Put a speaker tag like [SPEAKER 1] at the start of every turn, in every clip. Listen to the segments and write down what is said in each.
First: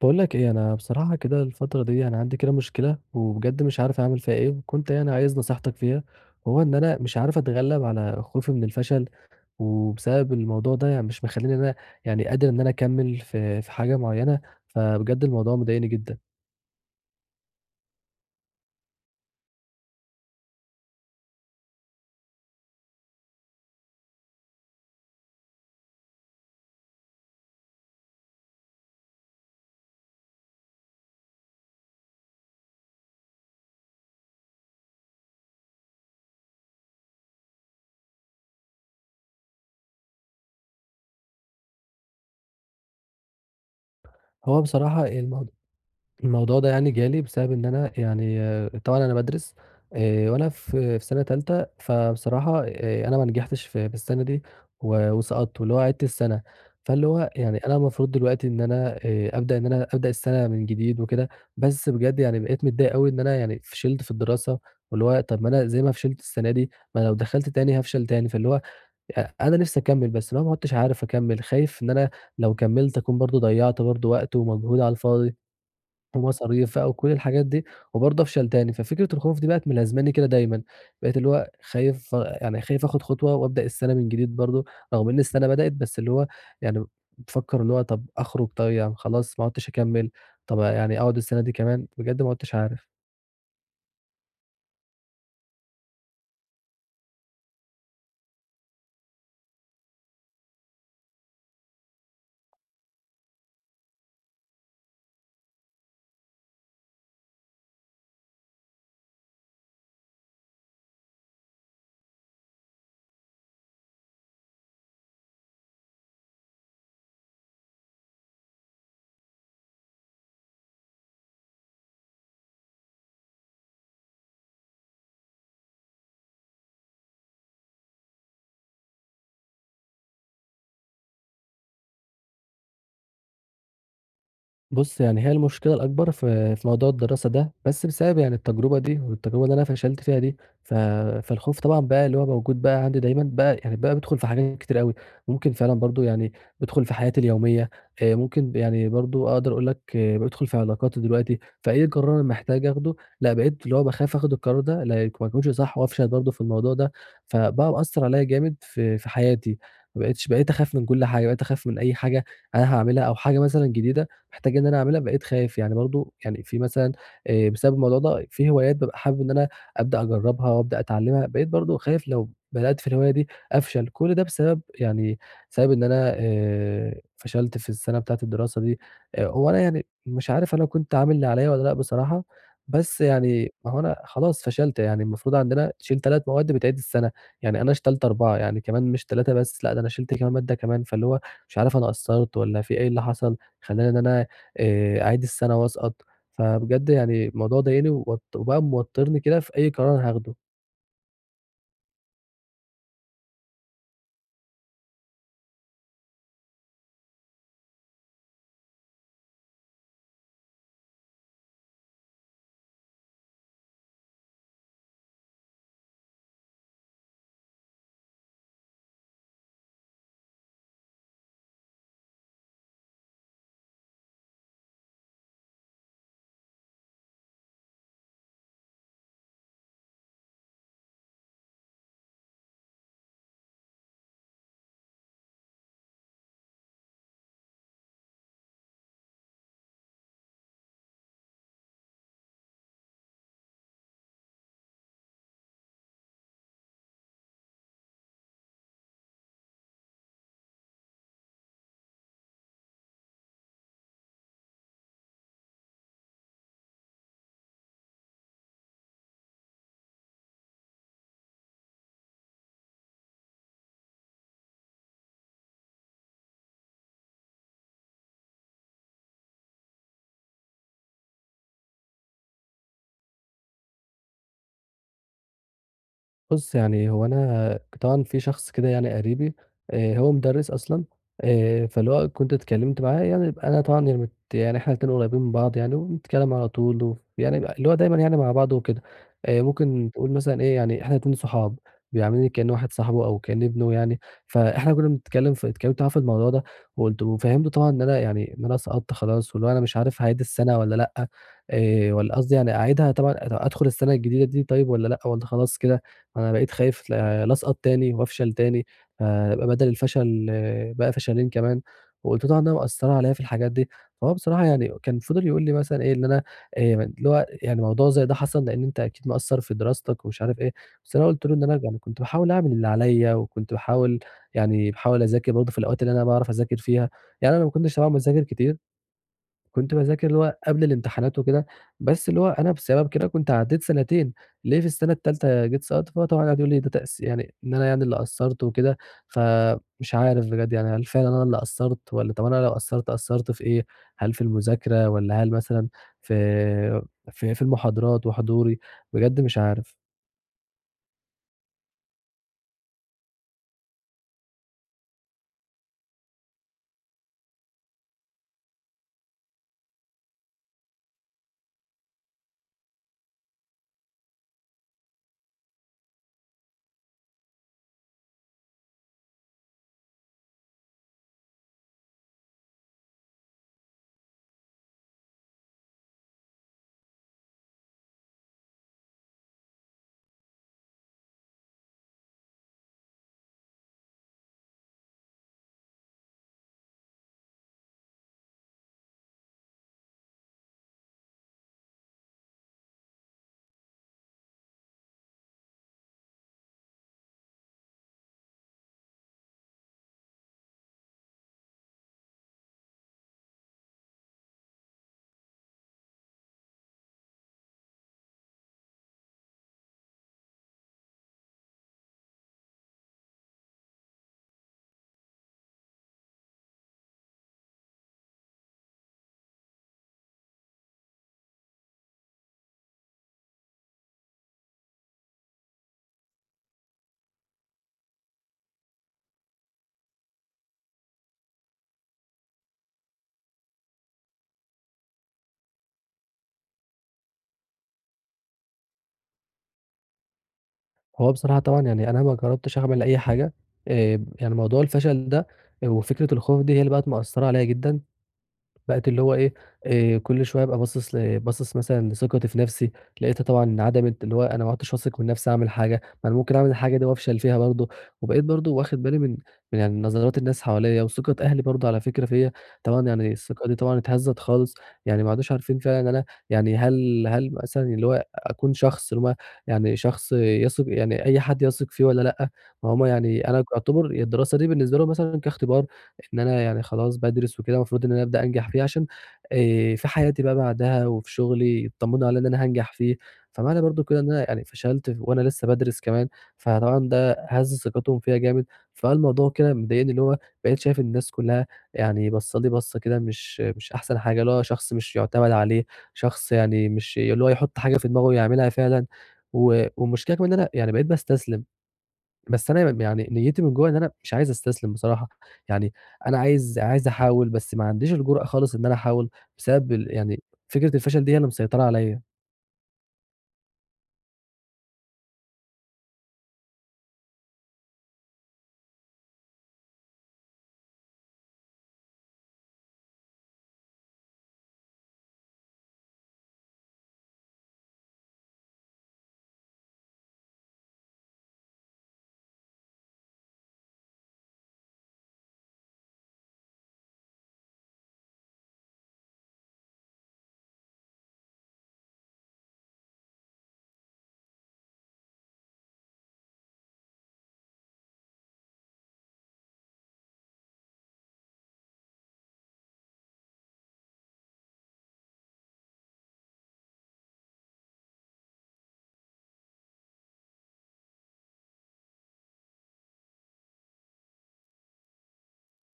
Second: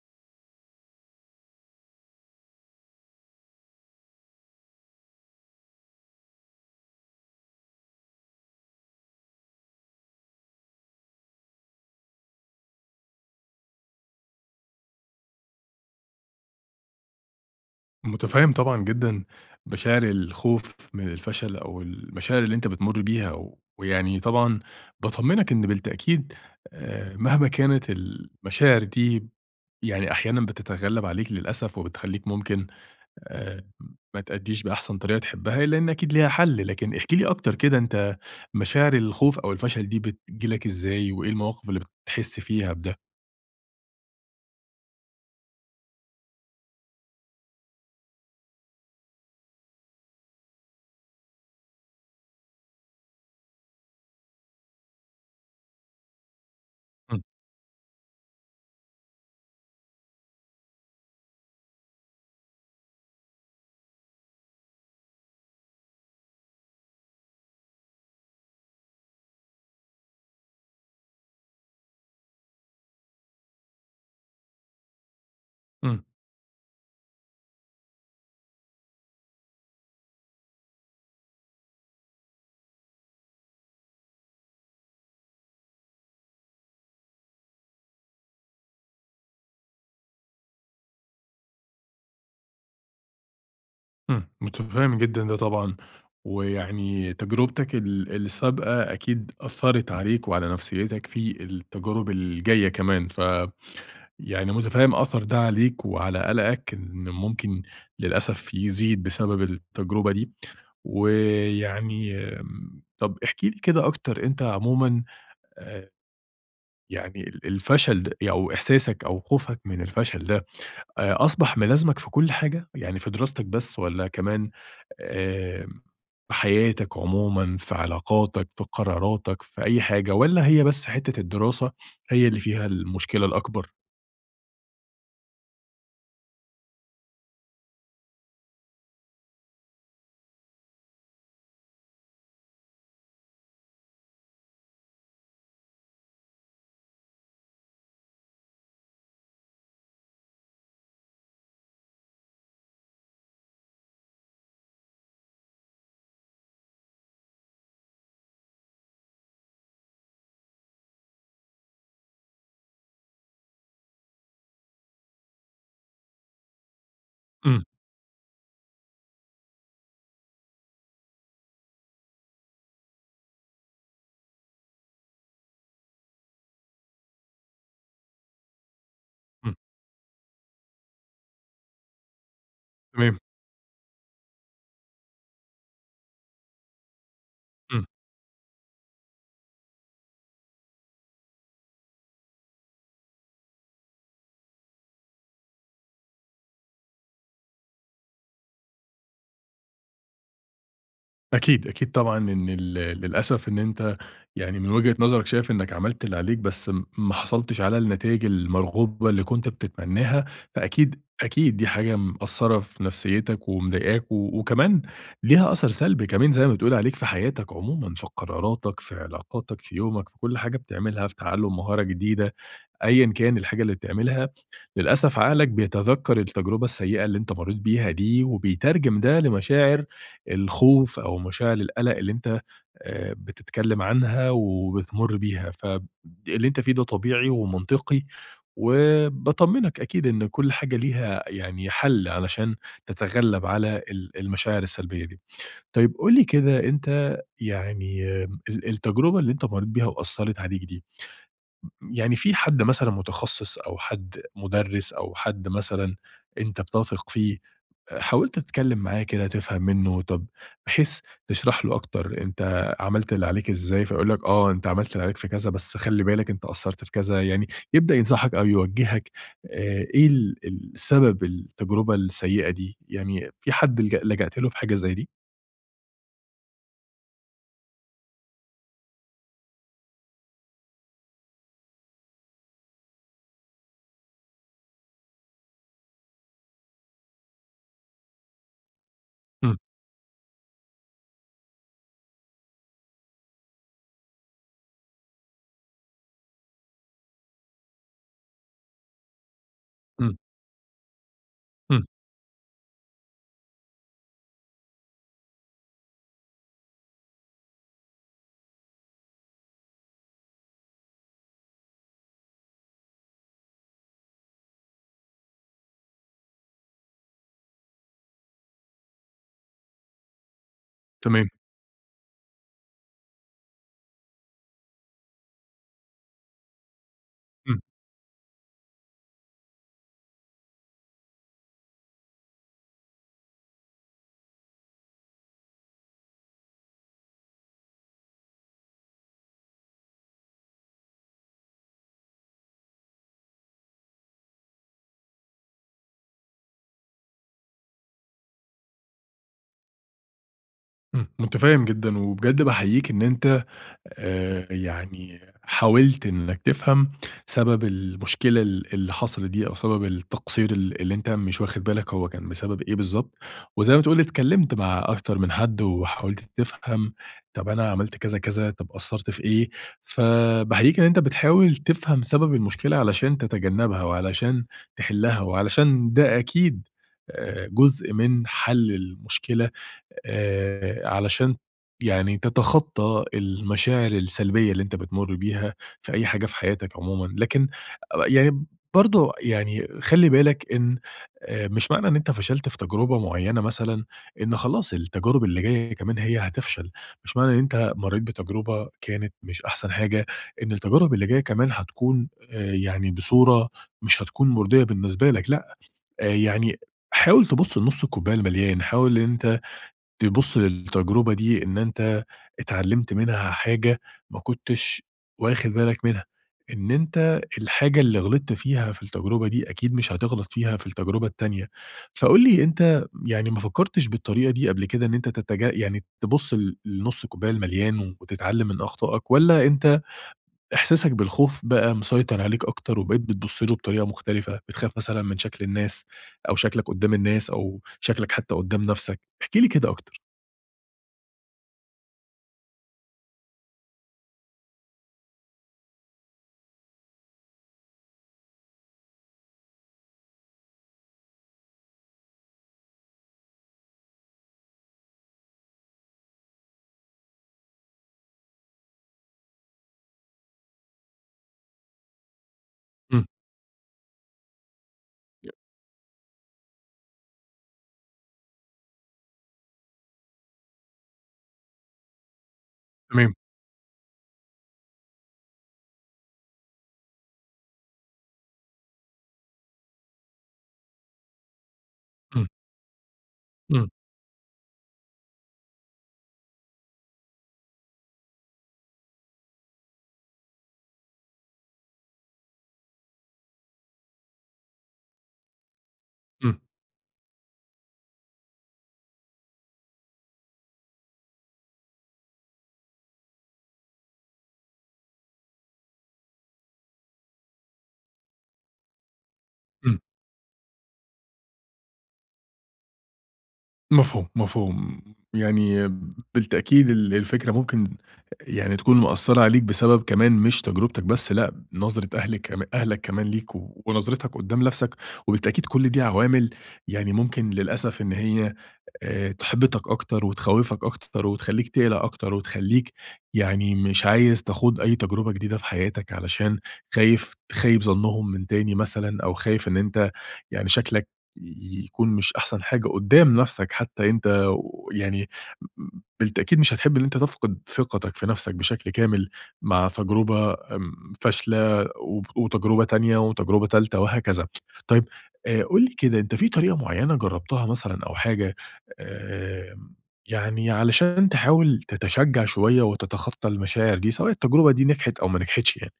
[SPEAKER 1] باقول لك إيه، أنا بصراحة كده الفترة دي أنا عندي كده مشكلة، وبجد مش عارف أعمل فيها إيه، وكنت يعني عايز نصيحتك فيها. هو إن أنا مش عارف أتغلب على خوفي من الفشل، وبسبب الموضوع ده يعني مش مخلّيني إن أنا يعني قادر إن أنا أكمّل في حاجة معيّنة، فبجد الموضوع مضايقني جدًا.
[SPEAKER 2] متفهم طبعًا جدًا مشاعر الخوف من الفشل أو المشاعر اللي أنت بتمر بيها، ويعني طبعًا باطمنك إن بالتأكيد مهما كانت المشاعر دي يعني أحيانًا بتتغلب عليك للأسف، وبتخليك ممكن آآ، ما تأديش بأحسن طريقة تحبها، لأن أكيد ليها حل. لكن احكِ لي أكتر كده أنت مشاعر الخوف أو الفشل دي بتيجي لك إزاي، وإيه المواقف اللي بتحس فيها بده؟
[SPEAKER 1] هو بصراحة الموضوع ده يعني جالي بسبب إن أنا يعني طبعًا أنا بادرس، وأنا في سنة تالتة. فبصراحة أنا ما نجحتش في السنة دي وسقطت، واللي هو عِدت السنة. فاللي
[SPEAKER 2] إمم.
[SPEAKER 1] هو يعني أنا المفروض دلوقتي إن أنا أبدأ السنة من جديد وكده. بس بجد يعني بقيت متضايق أوي إن أنا يعني فشلت في الدراسة، واللي هو طَب ما أنا زي ما فشلت السنة دي، ما لو دخلت تاني هافشل تاني. فاللي هو أنا نفسي أكمّل، بس اللي هو ما عُدتش عارف أكمّل، خايف إن أنا لو كمّلت أكون برضه ضيّعت برضه وقت ومجهود على الفاضي،
[SPEAKER 2] إمم.
[SPEAKER 1] ومصاريف بقى وكل الحاجات دي، وبرضه أفشل تاني. ففكرة الخوف دي بقت ملازماني كده دايمًا، بقيت اللي هو خايف، يعني خايف آخد خطوة وأبدأ السَنة من جديد برضه، رغم إن السَنة بدأت. بس اللي هو يعني بافكّر اللي هو طَب أخرج، طيب يعني خلاص ما عُدتش أكمّل، طَب يعني أقعد السَنة دي كمان، بجد ما عُدتش عارف.
[SPEAKER 2] إمم، متفهم جدًا ده طبعًا، ويعني تجربتك السابقة أكيد أثّرت عليك وعلى نفسيتك في التجارب الجاية كمان، فيعني متفهم أثَر ده عليك وعلى قلقك إن ممكن للأسف يزيد بسبب التجربة دي، ويعني آمم، طَب احكِ لي كده أكتر أنت عمومًا، آآ، يعني الفشل أو إحساسك أو خوفك من الفشل ده أصبح ملازمك في كل حاجة؟ يعني في دراستك بس والّا كمان آآ، في حياتك عمومًا، في علاقاتك، في قراراتك، في أي حاجة، والّا هي بس حتّة الدراسة هي اللي فيها المشكلة الأكبر؟
[SPEAKER 1] بُص، يعني هي المشكلة الأكبر في موضوع الدراسة ده، بس بسبب يعني التجربة دي والتجربة اللي أنا فشلت فيها دي. ف فالخوف طبعًا بقى اللي هو موجود بقى عندي دايمًا، بقى يعني بقى بيدخل في حاجات كتير أوي، ممكن فعلًا برضه يعني بيدخل في حياتي اليومية. ممكن يعني برضه أقدر أقول لك بيدخل في علاقاتي دلوقتي، فأي قرار أنا محتاج آخده، لأ بقيت اللي هو باخاف آخد القرار ده، لا ما يكونش صح وأفشل برضه في الموضوع ده. فبقى مأثّر عليّا جامد في حياتي، ما بقيتش بقيت أخاف من كل حاجة، بقيت أخاف من أي حاجة أنا هاعملها أو حاجة مثلًا جديدة محتاج إن أنا أعملها، بقيت خايف. يعني برضه يعني في مثلًا،
[SPEAKER 2] إمم.
[SPEAKER 1] بسبب الموضوع ده في هوايات بابقى حابب إن أنا أبدأ أجرّبها وأبدأ أتعلّمها، بقيت برضه خايف لو بدأت في الهواية دي أفشل. كل ده بسبب يعني بسبب إن أنا فشلت في السنة بتاعة الدراسة دي. هو
[SPEAKER 2] إمم.
[SPEAKER 1] أنا يعني مش عارف أنا كنت عامل اللي عليّا والّا لأ بصراحة، بس
[SPEAKER 2] تمام.
[SPEAKER 1] يعني ما هو أنا خلاص فشلت. يعني المفروض عندنا تشيل 3 مواد بتعيد السنة، يعني أنا
[SPEAKER 2] إمم.
[SPEAKER 1] شِلت 4، يعني كمان مش 3 بس لأ، ده أنا شِلت كمان مادة كمان. فاللي هو مش عارف أنا قصّرت والّا في إيه اللي حصل خلّاني إن أنا أعيد السنة وأسقط، فبجد يعني الموضوع ضايقني، وبقى موتّرني كده في أي قرار أنا هاخده.
[SPEAKER 2] أكيد، أكيد طبعًا إن للأسف إن أنت يعني من وجهة نظرك شايف إنك عملت اللي عليك، بس ما حصلتش على النتايج المرغوبة اللي كنت بتتمناها، فأكيد، أكيد دي حاجة مأثّرة في نفسيتك ومضايقاك، وكمان ليها أثر سلبي كمان زي ما بتقول عليك في حياتك عمومًا، في قراراتك، في علاقاتك، في يومك، في كل حاجة بتعملها، في تعلُّم مهارة جديدة. أيًا كان الحاجة اللي بتعملها، للأسف عقلك بيتذكّر التجربة السيئة اللي أنت مرّيت بيها دي، وبيترجم ده لمشاعر الخوف أو مشاعر القلق اللي أنت بتتكلّم عنها وبتمُر بيها، اللي أنت فيه ده طبيعي ومنطقي، وباطمّنك أكيد إن كل حاجة ليها يعني حل علشان تتغلّب على المشاعر السلبية دي. طيب قُل لي كده أنت يعني آمم التجربة اللي أنت مرّيت بيها وأثّرت عليك دي يعني في حد مثلًا متخصص أو حد مُدرِّس أو حد مثلًا أنت بتثق فيه، حاولت تتكلّم معاه كده تفهم منّه، طب بحيث تشرح له أكتر أنت عملت اللي عليك إزاي، فيقول لك آه، أنت عملت اللي عليك في كذا، بس خلّي بالك أنت قصّرت في كذا، يعني يبدأ ينصحك أو يوجّهك إيه السبب التجربة السيئة دي، يعني في حد لجأت له في حاجة زي دي؟
[SPEAKER 1] بُص، يعني هو أنا طبعًا في شخص كده يعني قريبي، هو مُدرِّس أصلًا. فاللي هو كنت اتكلّمت معاه، يعني أنا طبعًا يعني يعني إحنا الاتنين قريبين من بعض، يعني وبنتكلّم على طول يعني اللي هو دايمًا يعني مع بعض وكده.
[SPEAKER 2] إمم.
[SPEAKER 1] ممكن تقول مثلًا إيه، يعني إحنا الاتنين صحاب، بيعاملني كإنّه واحد صاحبه أو كإنّي ابنه يعني. فإحنا كُنّا بنتكلّم في، اتكلّمت معاه في الموضوع ده، وقُلت وفهّمته طبعًا إن أنا يعني إن أنا سقطت خلاص، واللي هو أنا مش عارف
[SPEAKER 2] إمم.
[SPEAKER 1] هاعيد السَنة والّا لأ،
[SPEAKER 2] إمم.
[SPEAKER 1] والّا قصدي يعني أعيدها طبعًا، أدخُل السَنة الجديدة دي طيب والّا لأ والّا خلاص كده. أنا بقيت خايف لا أسقط تاني وأفشل تاني، فيبقى بدل الفشل بقى فشلين كمان، وقلت له طبعا إنها مأثّرة عليّا في الحاجات دي. فهو بصراحة يعني كان فضل يقول لي مثلًا إيه، إن أنا اللي هو يعني موضوع زي ده حصل لإن أنت أكيد مقصّر في دراستك ومش عارف إيه. بس أنا قلت
[SPEAKER 2] تمام.
[SPEAKER 1] له إن أنا يعني كنت باحاول أعمل اللي عليّا، وكنت باحاول يعني باحاول أذاكر برضه في الأوقات اللي أنا باعرف أذاكر فيها، يعني أنا ما
[SPEAKER 2] إمم.
[SPEAKER 1] كنتش طبعًا باذاكر كتير. كنت باذاكر اللي هو قبل الامتحانات وكده، بس اللي هو أنا بسبب كده كنت عدّيت سنتين، ليه في السنة التالتة جيت سقطت. فطبعًا قعدوا يقولوا لي ده، يعني إن أنا يعني اللي قصّرت وكده، فمش عارف بجد يعني هل فعلًا أنا اللي قصّرت والّا، طَب أنا لو قصّرت، قصّرت في إيه؟ هل في المذاكرة والّا هل مثلًا في في المحاضرات وحضوري؟ بجد مش عارف.
[SPEAKER 2] إمم، متفهم جدًا، وبجد باحييك إن أنت يعني حاولت إنك تفهم سبب المشكلة اللي حصلت دي، أو سبب التقصير اللي أنت مش واخد بالك هو كان بسبب إيه بالضبط، وزي ما تقول اتكلمت مع أكتر من حد وحاولت تفهم طب أنا عملت كذا، كذا، طب قصّرت في إيه، فباحييك إن أنت بتحاول تفهم سبب المشكلة علشان تتجنبها، وعلشان تحلها، وعلشان ده أكيد جزء من حل المشكلة علشان يعني تتخطّى المشاعر السلبية اللي أنت بتمُر بيها في أي حاجة في حياتك عمومًا، لكن يعني برضه يعني خلّي بالك إن مش معنى إن أنت فشلت في تجربة معيّنة مثلًا، إن خلاص التجارب اللي جاية كمان هي هتفشل، مش معنى إن أنت مرّيت بتجربة كانت مش أحسن حاجة، إن التجارب اللي جاية كمان هتكون يعني بصورة مش هتكون مُرضية بالنسبة لك لأ، يعني حاول تبُص لنُص الكوباية المليان، حاول إن أنت تبُص للتجربة دي إن أنت اتعلّمت منها حاجة ما كنتش واخِد بالك منها، إن أنت الحاجة اللي غلطت فيها في التجربة دي أكيد مش هتغلط فيها في التجربة التانية. فقُل لي أنت يعني ما فكّرتش بالطريقة دي قبل كده إن أنت يعني تبُص لنُص الكوباية المليان وتتعلّم من أخطائك والّا أنت إحساسك بالخوف بقى مسيطر عليك أكتر وبقيت بتبُص له بطريقة مختلفة، بتخاف مثلًا من شكل الناس أو شكلك قُدّام الناس أو شكلك حتّى قُدّام نَفْسك؟ احكِ لي كده أكتر.
[SPEAKER 1] هو بصراحة طبعًا يعني أنا ما جرّبتش أعمل أي حاجة، يعني موضوع الفشل ده وفكرة الخوف دي هي اللي بقت مأثّرة عليّا جدًا. بقت اللي هو إيه، كل شوية أبقى باصص، باصص مثلًا لثقتي في نفسي، لقيتها طبعًا انعدمت، اللي هو أنا ما عُدتش واثق من نفسي أعمل حاجة، ما أنا ممكن أعمل الحاجة دي وأفشل فيها برضه. وبقيت برضه واخد بالي من يعني نظرات الناس حواليّا وثقة أهلي برضه على فكرة فيّا، طبعًا يعني الثقة دي طبعًا اتهزّت خالص، يعني ما عادوش عارفين فعلًا إن أنا يعني هل مثلًا اللي هو أكون شخص اللي هو يعني شخص يثق، يعني أي حد يثق فيه والّا لأ، ما هم
[SPEAKER 2] تمام.
[SPEAKER 1] يعني أنا أعتبر الدراسة دي بالنسبة لهم مثلًا كاختبار. إن أنا يعني خلاص بادرس وكده المفروض إن أنا أبدأ أنجح فيه عشان في حياتي بقى بعدها وفي شغلي يتطمنوا عليَّ إن
[SPEAKER 2] إمم.
[SPEAKER 1] أنا هانجح فيه، فمعنى
[SPEAKER 2] إمم.
[SPEAKER 1] برضه كده إن أنا يعني فشلت، وأنا لسه بادرس كمان، فطبعًا ده هَز ثقتهم فيَّ جامد. فالموضوع كده مضايقني، اللي هو بقيت شايف الناس كلها يعني باصة لي بصة كده مش أحسن حاجة، اللي هو شخص مش يُعتمد عليه، شخص
[SPEAKER 2] إمم.
[SPEAKER 1] يعني مش اللي هو يحط حاجة في دماغه يعملها فعلًا. والمشكلة كمان إن أنا يعني بقيت باستسلم، بس أنا يعني نيّتي من جوّه إن أنا مش عايز أستسلم بصراحة. يعني أنا عايز عايز أحاول، بس ما عنديش الجرأة خالص إن أنا أحاول، بسبب
[SPEAKER 2] إمم.
[SPEAKER 1] يعني فكرة الفشل دي هي اللي مسيطرة عليَّ.
[SPEAKER 2] مفهوم، مفهوم. يعني بالتأكيد الفكرة ممكن يعني تكون مأثّرة عليك بسبب كمان مش تجربتك بس، لأ، نظرة أهلِك كم أهلك كمان ليك ونظرتك قدّام نَفْسك، وبالتأكيد كل دي عوامل يعني ممكن للأسف إن هي تحبطك أكتر وتخوّفك أكتر وتخلّيك تقلق أكتر وتخلّيك يعني مش عايز تخوض أي تجربة جديدة في حياتك علشان خايف تخيّب ظنّهم من تاني مثلًا أو خايف إن أنت يعني شكلك يكون مش أحسن حاجة قُدّام نَفْسك حتّى أنت يعني م بالتأكيد مش هتحب إن أنت تفقد ثقتك في نَفْسك بشكل كامل مع تجربة آمم فاشلة وتجربة تانية وتجربة تالتة وهكذا. طيب قُل لي كده أنت في طريقة معيّنة جرّبتها مثلًا أو حاجة آمم، يعني علشان تحاول تتشجّع شوية وتتخطى المشاعر دي، سواء التجربة دي نجحت أو ما نجحتش يعني.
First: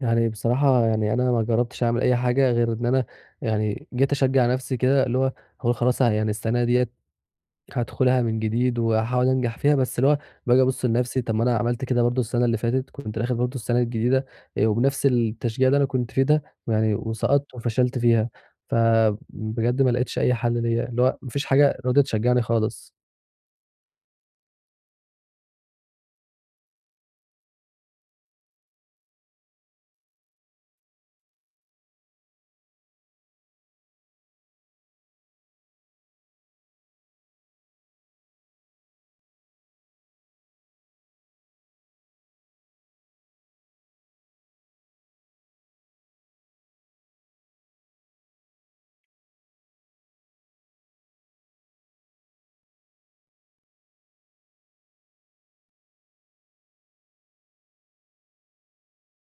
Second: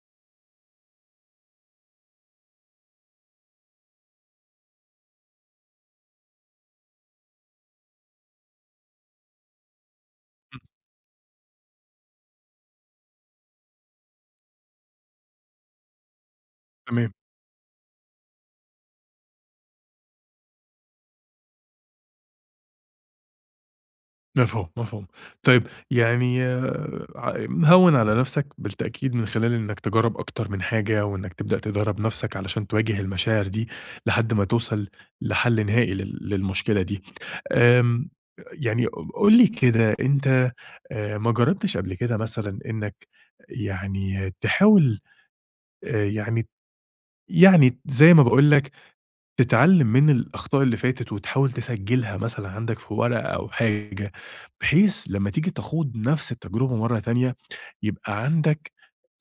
[SPEAKER 1] يعني بصراحة يعني أنا ما جرّبتش أعمل أي حاجة، غير إن أنا يعني جيت أشجّع نفْسي كده، اللي هو هاقول خلاص يعني السنة ديّة هادخلها من جديد وهاحاول أنجح فيها. بس اللي هو باجي أبُص لنفسي، طب ما أنا عملت كده برضه السنة اللي فاتت، كنت داخل برضه السنة الجديدة وبنفس التشجيع اللي أنا كنت فيه ده،
[SPEAKER 2] تمام.
[SPEAKER 1] وسقطت وفشلت فيها. فبجد ما لقيتش أي حل ليّا، اللي هو ما فيش حاجة راضية تشجعني خالص.
[SPEAKER 2] مفهوم، مفهوم. طيب يعني آه، هوّن على نفْسك بالتأكيد من خلال إنك تجرّب أكتر من حاجة وإنك تبدأ تدرّب نفْسك علشان تواجه المشاعر دي لحد ما توصل لحل نهائي للمشكلة دي. آمم، يعني قُل لي كده أنت ما جرّبتش قبل كده مثلًا إنك يعني تحاول يعني يعني زي ما باقول لك تتعلم من الأخطاء اللي فاتت وتحاول تسجلها مثلًا عندك في ورقة أو حاجة، بحيث لمّا تيجي تخوض نفس التجربة مرّة تانية، يبقى عندك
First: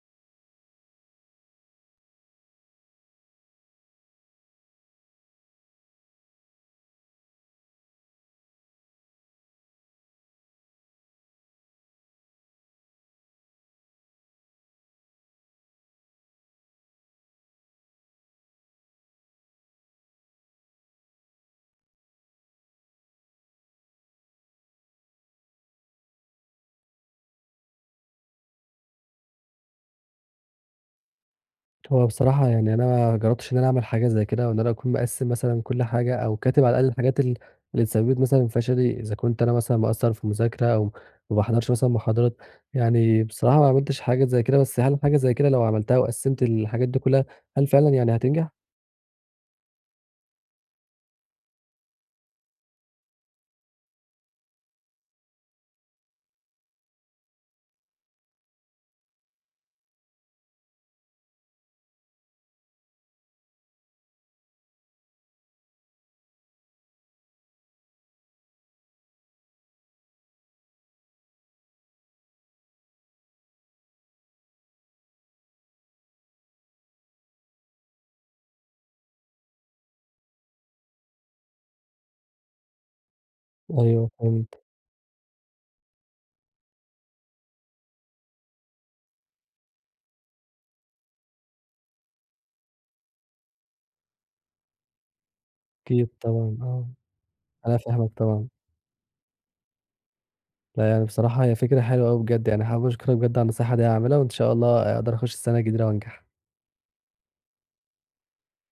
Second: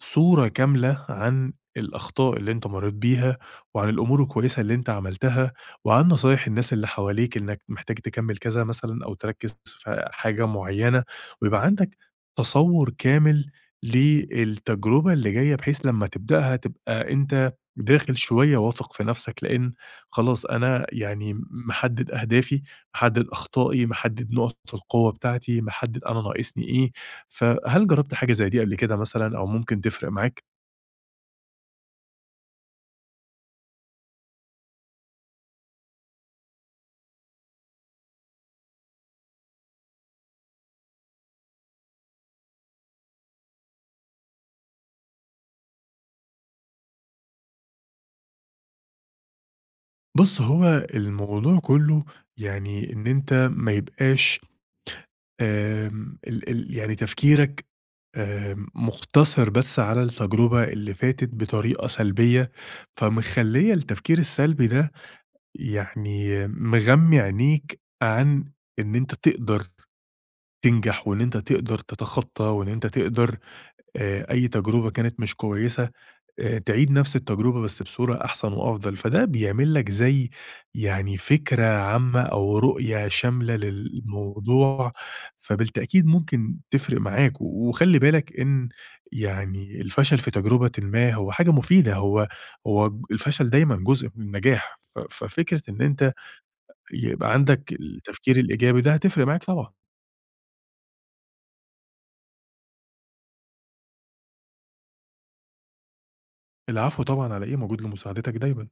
[SPEAKER 2] صورة كاملة عن الأخطاء اللي أنت مرّيت بيها، وعن الأمور الكويسة اللي أنت عملتها، وعن نصايح الناس اللي حواليك إنك محتاج تكمّل كذا مثلًا أو تركّز في حاجة معيّنة، ويبقى عندك تصوُّر كامل للتجربة اللي جاية، بحيث لمّا تبدأها تبقى أنت داخل شوية واثق في نفسك، لإن خلاص أنا يعني محدد أهدافي، محدد أخطائي، محدد نقط القوة بتاعتي، محدد أنا ناقصني إيه، فهل جربت حاجة زي دي قبل كده مثلًا أو ممكن تفرق معاك؟
[SPEAKER 1] هو بصراحة يعني أنا ما جرّبتش إن أنا أعمل حاجة زي كده، وإن أنا أكون مقسّم مثلًا كل حاجة أو كاتب على الأقل الحاجات اللي تسبّبت مثلًا في فشلي، إذا كنت أنا مثلًا مقصّر في مذاكرة أو ما باحضرش مثلًا محاضرات. يعني بصراحة ما عملتش حاجات زي كده، بس هل حاجة زي كده لو عملتها وقسّمت الحاجات دي كلّها، هل فعلًا يعني هتنجح؟
[SPEAKER 2] بُص هو الموضوع كله يعني إن أنت ما يبقاش آمم ال ال يعني تفكيرك آمم مُقتصر بس على التجربة اللي فاتت بطريقة سلبية، فمخلية التفكير السلبي ده يعني مغمي عينيك عن إن أنت تقدر تنجح وإن أنت تقدر تتخطّى وإن أنت تقدر أي تجربة كانت مش كويسة تعيد نفس التجربة بس بصورة أحسن وأفضل، فده بيعمل لك زي يعني فكرة عامة أو رؤية شاملة
[SPEAKER 1] أيوه فهمت.
[SPEAKER 2] للموضوع، فبالتأكيد ممكن تفرق معاك، وخلّي بالك إن يعني الفشل في تجربةٍ ما هو حاجة مفيدة، هو الفشل دايمًا جزء من النجاح، ففكرة إن
[SPEAKER 1] أكيد
[SPEAKER 2] أنت
[SPEAKER 1] طبعًا آه،
[SPEAKER 2] يبقى عندك
[SPEAKER 1] أنا فاهمك
[SPEAKER 2] التفكير
[SPEAKER 1] طبعًا.
[SPEAKER 2] الإيجابي ده هتفرق معاك طبعًا.
[SPEAKER 1] لا يعني بصراحة هي فكرة حلوة أوي بجد، يعني حابب أشكرك بجد على النصيحة دي، هاعملها وإن شاء الله أقدر أخُش السَنة الجديدة وأنجح.
[SPEAKER 2] العفو طبعًا على إيه، موجود لمساعدتك دايمًا.